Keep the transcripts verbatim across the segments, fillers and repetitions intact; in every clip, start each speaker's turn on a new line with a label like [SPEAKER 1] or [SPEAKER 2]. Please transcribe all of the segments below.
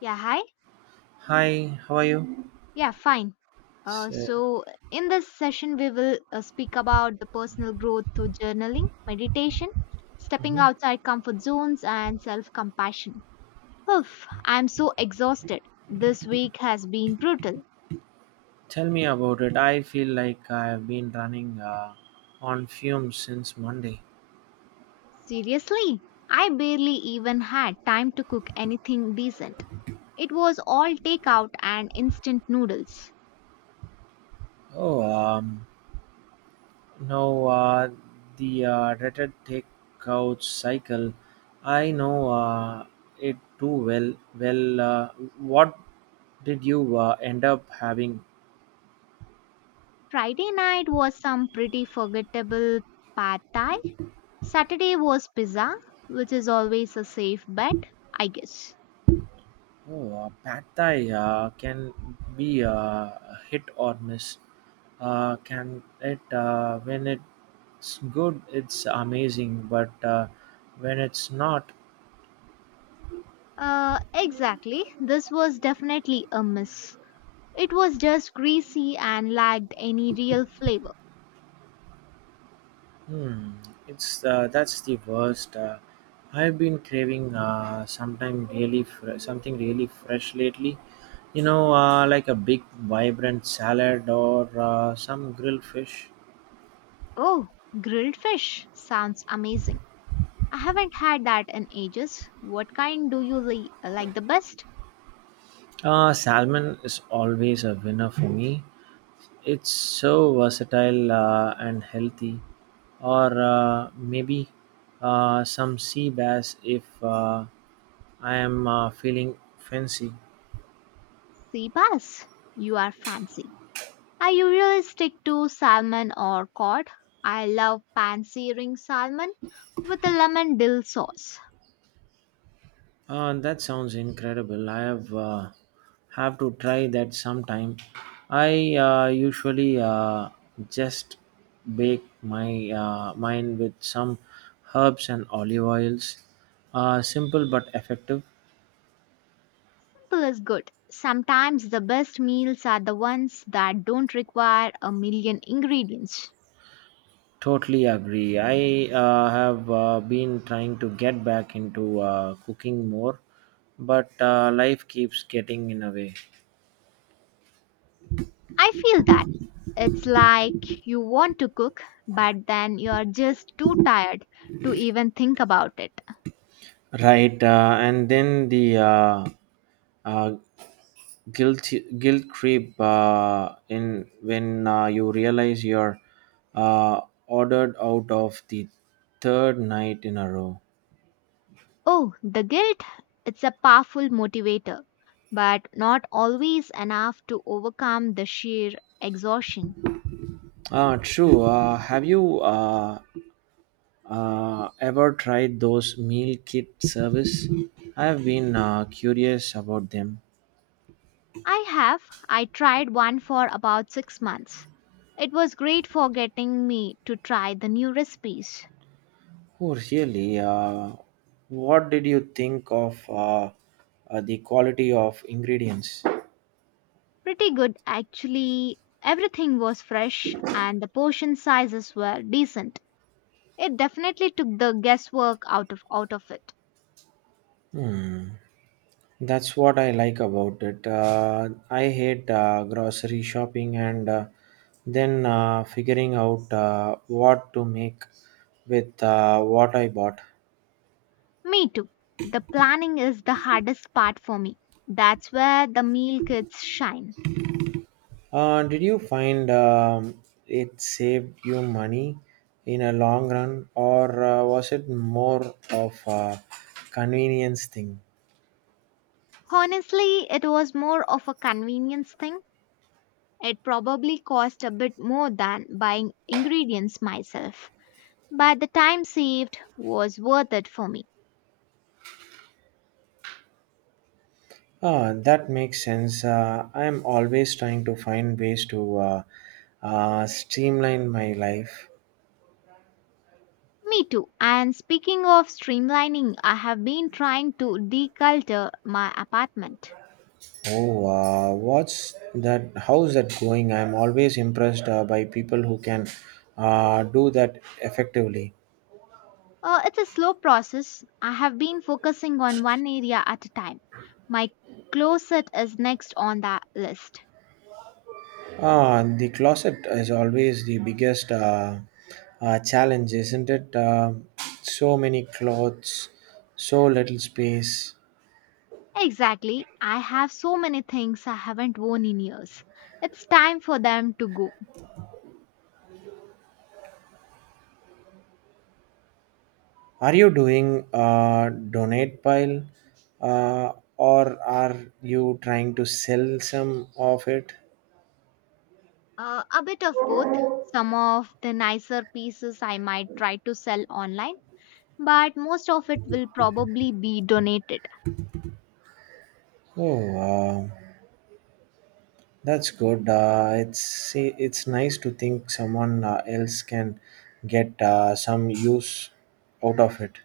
[SPEAKER 1] Yeah, hi.
[SPEAKER 2] Hi, how are you?
[SPEAKER 1] Yeah, fine. Uh,
[SPEAKER 2] So,
[SPEAKER 1] so, in this session, we will uh, speak about the personal growth through journaling, meditation, stepping
[SPEAKER 2] mhm.
[SPEAKER 1] outside comfort zones, and self compassion. Oof, I'm so exhausted. This week has been brutal.
[SPEAKER 2] Tell me about it. I feel like I've been running uh, on fumes since Monday.
[SPEAKER 1] Seriously, I barely even had time to cook anything decent. It was all takeout and instant noodles.
[SPEAKER 2] Oh, um, no, uh, the uh, dreaded takeout cycle. I know uh, it too well. Well, uh, what did you uh, end up having?
[SPEAKER 1] Friday night was some pretty forgettable pad thai. Saturday was pizza, which is always a safe bet, I guess.
[SPEAKER 2] Oh, uh, pad thai uh, can be uh, hit or miss. Uh, can it uh, when it It's good, it's amazing, but uh, when it's not,
[SPEAKER 1] Uh, exactly. This was definitely a miss. It was just greasy and lacked any real flavor.
[SPEAKER 2] hmm, it's uh, that's the worst. Uh, I've been craving uh, sometime really fr- something really fresh lately. You know, uh, like a big, vibrant salad or uh, some grilled fish.
[SPEAKER 1] Oh, grilled fish sounds amazing. I haven't had that in ages. What kind do you li- like the best?
[SPEAKER 2] Uh, salmon is always a winner for me. It's so versatile uh, and healthy, or uh, maybe uh, some sea bass if uh, I am uh, feeling fancy.
[SPEAKER 1] Sea bass. You are fancy. I usually stick to salmon or cod. I love pan searing salmon with a lemon dill sauce.
[SPEAKER 2] Uh, that sounds incredible. I have uh, have to try that sometime. I uh, usually uh, just bake my uh, mine with some herbs and olive oils. Uh, simple but effective.
[SPEAKER 1] Simple is good. Sometimes the best meals are the ones that don't require a million ingredients.
[SPEAKER 2] Totally agree. I uh, have uh, been trying to get back into uh, cooking more, but uh, life keeps getting in a way.
[SPEAKER 1] I feel that. It's like you want to cook, but then you're just too tired to even think about it.
[SPEAKER 2] Right, uh, and then the uh, uh, guilt guilt creep uh, in when uh, you realize you're uh, ordered out of the third night in a row.
[SPEAKER 1] Oh, the guilt? It's a powerful motivator, but not always enough to overcome the sheer exhaustion.
[SPEAKER 2] Ah, true. Uh, have you uh, Uh, ever tried those meal kit service? I've been uh, curious about them.
[SPEAKER 1] I have. I tried one for about six months. It was great for getting me to try the new recipes.
[SPEAKER 2] Oh, really? Uh, what did you think of uh, uh, the quality of ingredients?
[SPEAKER 1] Pretty good, actually. Everything was fresh and the portion sizes were decent. It definitely took the guesswork out of out of it.
[SPEAKER 2] Hmm. That's what I like about it. Uh, I hate uh, grocery shopping and uh, then uh, figuring out uh, what to make with uh, what I bought.
[SPEAKER 1] Me too. The planning is the hardest part for me. That's where the meal kits shine.
[SPEAKER 2] Uh, did you find um, it saved you money in a long run, or uh, was it more of a convenience thing?
[SPEAKER 1] Honestly, it was more of a convenience thing. It probably cost a bit more than buying ingredients myself, but the time saved was worth it for me.
[SPEAKER 2] Ah, that makes sense. Uh, I'm always trying to find ways to uh, uh, streamline my life.
[SPEAKER 1] Me too. And speaking of streamlining, I have been trying to declutter my apartment.
[SPEAKER 2] Oh, uh, what's that? How's that going? I'm always impressed uh, by people who can uh, do that effectively.
[SPEAKER 1] Uh, it's a slow process. I have been focusing on one area at a time. My closet is next on the list.
[SPEAKER 2] Ah, the closet is always the biggest uh, uh, challenge, isn't it? Uh, so many clothes, so little space.
[SPEAKER 1] Exactly. I have so many things I haven't worn in years. It's time for them to go.
[SPEAKER 2] Are you doing a donate pile, uh, or are you trying to sell some of it?
[SPEAKER 1] Uh, a bit of both. Some of the nicer pieces I might try to sell online, but most of it will probably be donated.
[SPEAKER 2] Oh, uh, that's good. Uh, it's see, it's nice to think someone uh, else can get uh, some use out of it.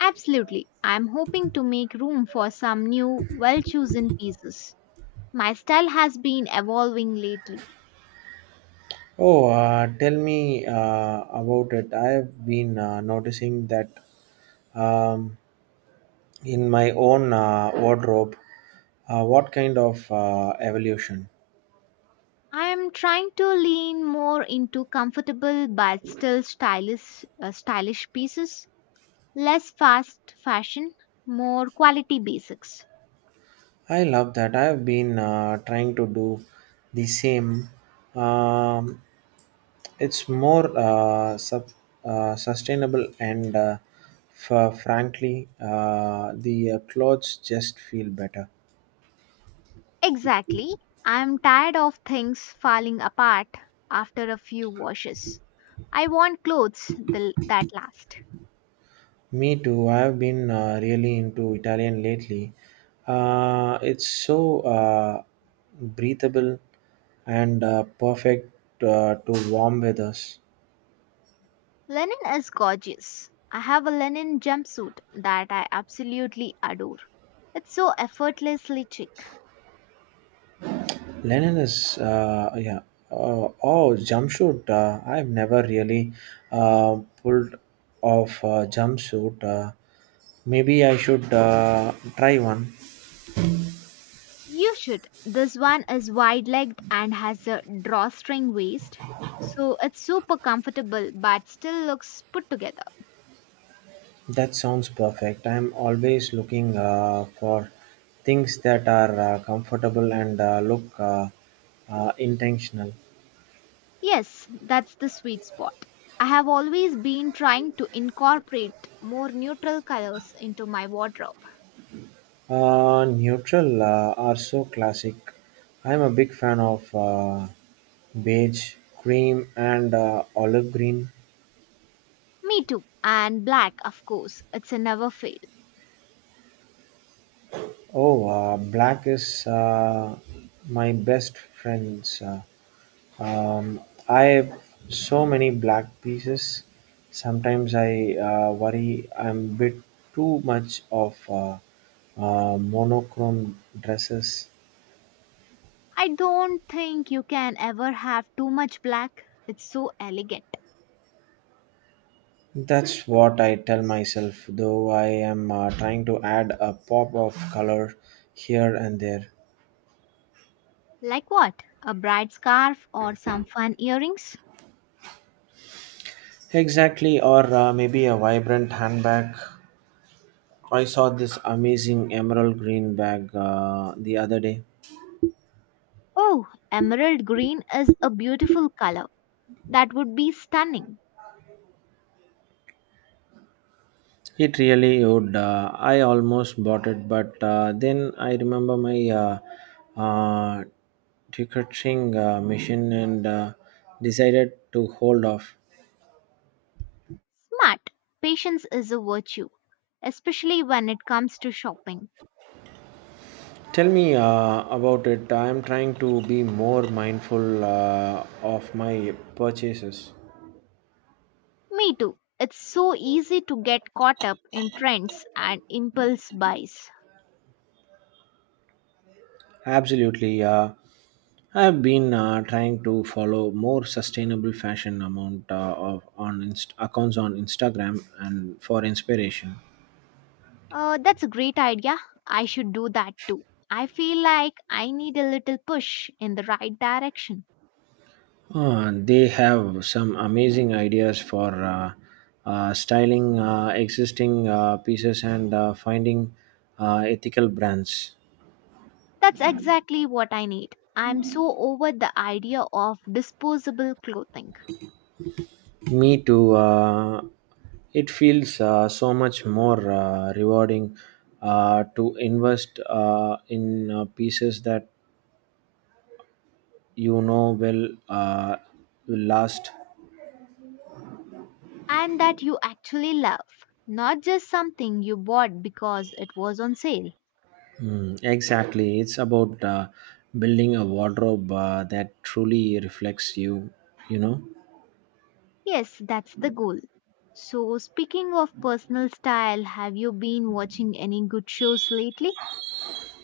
[SPEAKER 1] Absolutely. I'm hoping to make room for some new, well chosen pieces. My style has been evolving lately.
[SPEAKER 2] Oh, uh, tell me uh, about it. I've been uh, noticing that um, in my own uh, wardrobe. Uh, what kind of uh, evolution?
[SPEAKER 1] I am trying to lean more into comfortable but still stylish, uh, stylish pieces, less fast fashion, more quality basics.
[SPEAKER 2] I love that. I've been uh, trying to do the same. Um, it's more uh, sub, uh, sustainable and uh, f- frankly, uh, the uh, clothes just feel better.
[SPEAKER 1] Exactly. I am tired of things falling apart after a few washes. I want clothes th- that last.
[SPEAKER 2] Me too. I've been uh, really into Italian lately. Uh, it's so uh, breathable and uh, perfect uh, to warm weathers.
[SPEAKER 1] Linen is gorgeous. I have a linen jumpsuit that I absolutely adore. It's so effortlessly chic.
[SPEAKER 2] Linen is, uh, yeah. Uh, oh, jumpsuit. Uh, I've never really uh, pulled off a jumpsuit. Uh, maybe I should uh, try one.
[SPEAKER 1] You should. This one is wide legged and has a drawstring waist, so it's super comfortable but still looks put together.
[SPEAKER 2] That sounds perfect. I'm always looking uh, for things that are uh, comfortable and uh, look uh, uh, intentional.
[SPEAKER 1] Yes, that's the sweet spot. I have always been trying to incorporate more neutral colors into my wardrobe.
[SPEAKER 2] Uh, neutral uh, are so classic. I'm a big fan of uh, beige, cream, and uh, olive green.
[SPEAKER 1] Me too. And black, of course, it's a never fail.
[SPEAKER 2] Oh, uh, black is uh, my best friends. Uh, um, I have so many black pieces. Sometimes I uh, worry I'm a bit too much of uh, uh, monochrome dresses.
[SPEAKER 1] I don't think you can ever have too much black. It's so elegant.
[SPEAKER 2] That's what I tell myself, though I am uh, trying to add a pop of color here and there.
[SPEAKER 1] Like what? A bright scarf or some fun earrings?
[SPEAKER 2] Exactly, or uh, maybe a vibrant handbag I saw this amazing emerald green bag uh, the other day.
[SPEAKER 1] Oh, emerald green is a beautiful color. That would be stunning.
[SPEAKER 2] It really would. Uh, I almost bought it, but uh, then I remember my uh, uh, ticketing uh, machine and uh, decided to hold off.
[SPEAKER 1] Smart. Patience is a virtue, especially when it comes to shopping.
[SPEAKER 2] Tell me uh, about it. I am trying to be more mindful uh, of my purchases.
[SPEAKER 1] Me too. It's so easy to get caught up in trends and impulse buys.
[SPEAKER 2] Absolutely. Uh, I've been uh, trying to follow more sustainable fashion amount uh, of on inst- accounts on Instagram and for inspiration.
[SPEAKER 1] Uh, that's a great idea. I should do that too. I feel like I need a little push in the right direction.
[SPEAKER 2] Uh, they have some amazing ideas for uh, uh, styling uh, existing uh, pieces and uh, finding uh, ethical brands.
[SPEAKER 1] That's exactly what I need. I'm so over the idea of disposable clothing
[SPEAKER 2] Me too. Uh, it feels uh, so much more uh, rewarding uh, to invest uh, in uh, pieces that you know will uh, will last.
[SPEAKER 1] and that you actually love, not just something you bought because it was on sale.
[SPEAKER 2] Mm, exactly, it's about uh, building a wardrobe uh, that truly reflects you. You know.
[SPEAKER 1] Yes, that's the goal. So, speaking of personal style, have you been watching any good shows lately?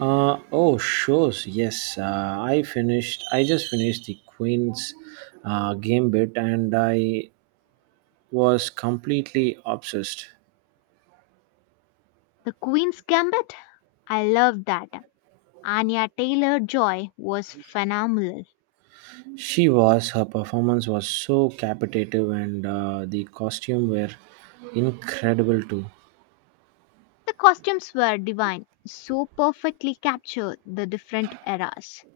[SPEAKER 2] Uh, oh, shows. Yes, uh, I finished. I just finished the Queen's uh, Gambit, and I was completely obsessed.
[SPEAKER 1] The Queen's Gambit? I love that. Anya Taylor Joy was phenomenal.
[SPEAKER 2] She was. Her performance was so captivating, and uh, the costume were incredible too.
[SPEAKER 1] The costumes were divine, so perfectly capture the different eras.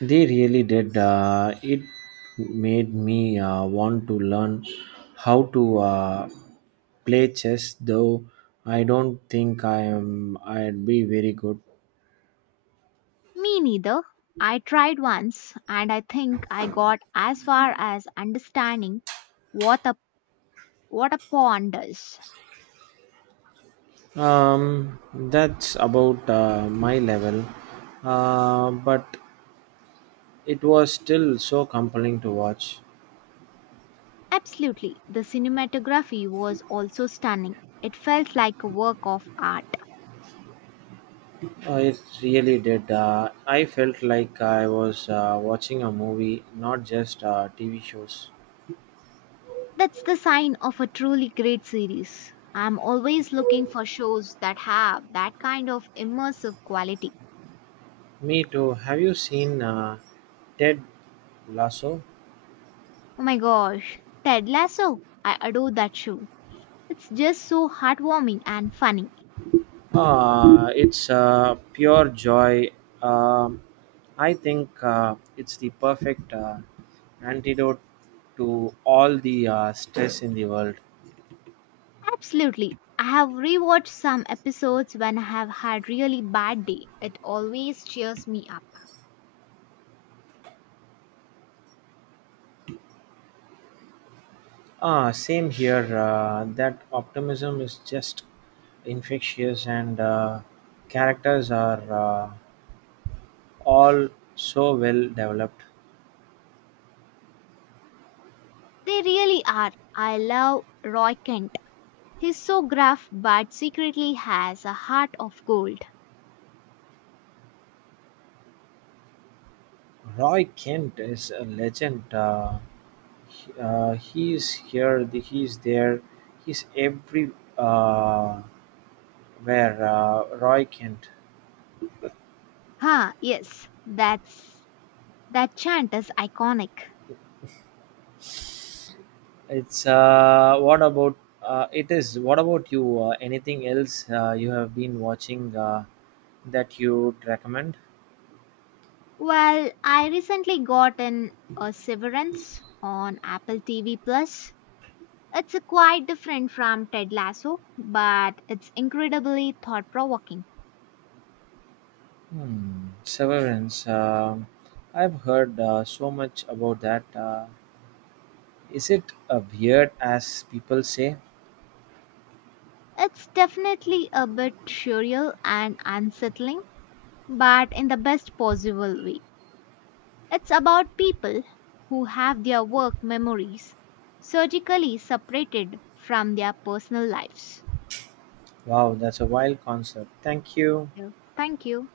[SPEAKER 2] They really did. Uh, it made me uh, want to learn how to uh, play chess, though I don't think I am. I'd be very good.
[SPEAKER 1] Me neither. I tried once and I think I got as far as understanding what a what a pawn does.
[SPEAKER 2] Um, that's about uh, my level. Uh, but it was still so compelling to watch.
[SPEAKER 1] Absolutely. The cinematography was also stunning. It felt like a work of art.
[SPEAKER 2] Uh, it really did. Uh, I felt like I was uh, watching a movie, not just uh, T V shows.
[SPEAKER 1] That's the sign of a truly great series. I'm always looking for shows that have that kind of immersive quality.
[SPEAKER 2] Me too. Have you seen uh, Ted Lasso?
[SPEAKER 1] Oh my gosh, Ted Lasso. I adore that show. It's just so heartwarming and funny.
[SPEAKER 2] Ah, it's uh, pure joy. Um, I think uh, it's the perfect uh, antidote to all the uh, stress in the world.
[SPEAKER 1] Absolutely. I have rewatched some episodes when I have had really bad day. It always cheers me up.
[SPEAKER 2] Ah, same here. Uh, that optimism is just infectious, and uh, characters are uh, all so well developed.
[SPEAKER 1] They really are. I love Roy Kent. He's so gruff but secretly has a heart of gold.
[SPEAKER 2] Roy Kent is a legend. Uh, He, Uh, he is here, the, he is there, he's every uh, where. Uh, Roy Kent.
[SPEAKER 1] Huh, yes, that's that chant is iconic.
[SPEAKER 2] It's uh, what about uh, it is? What about you? Uh, anything else uh, you have been watching uh, that you would recommend?
[SPEAKER 1] Well, I recently got in a Severance on Apple T V Plus. It's a quite different from Ted Lasso, but it's incredibly thought-provoking.
[SPEAKER 2] Hmm. Severance. Um I've heard uh, so much about that. Uh, is it uh, weird as people say?
[SPEAKER 1] It's definitely a bit surreal and unsettling, but in the best possible way. It's about people who have their work memories surgically separated from their personal lives.
[SPEAKER 2] Wow, that's a wild concept. Thank you.
[SPEAKER 1] Yeah. Thank you.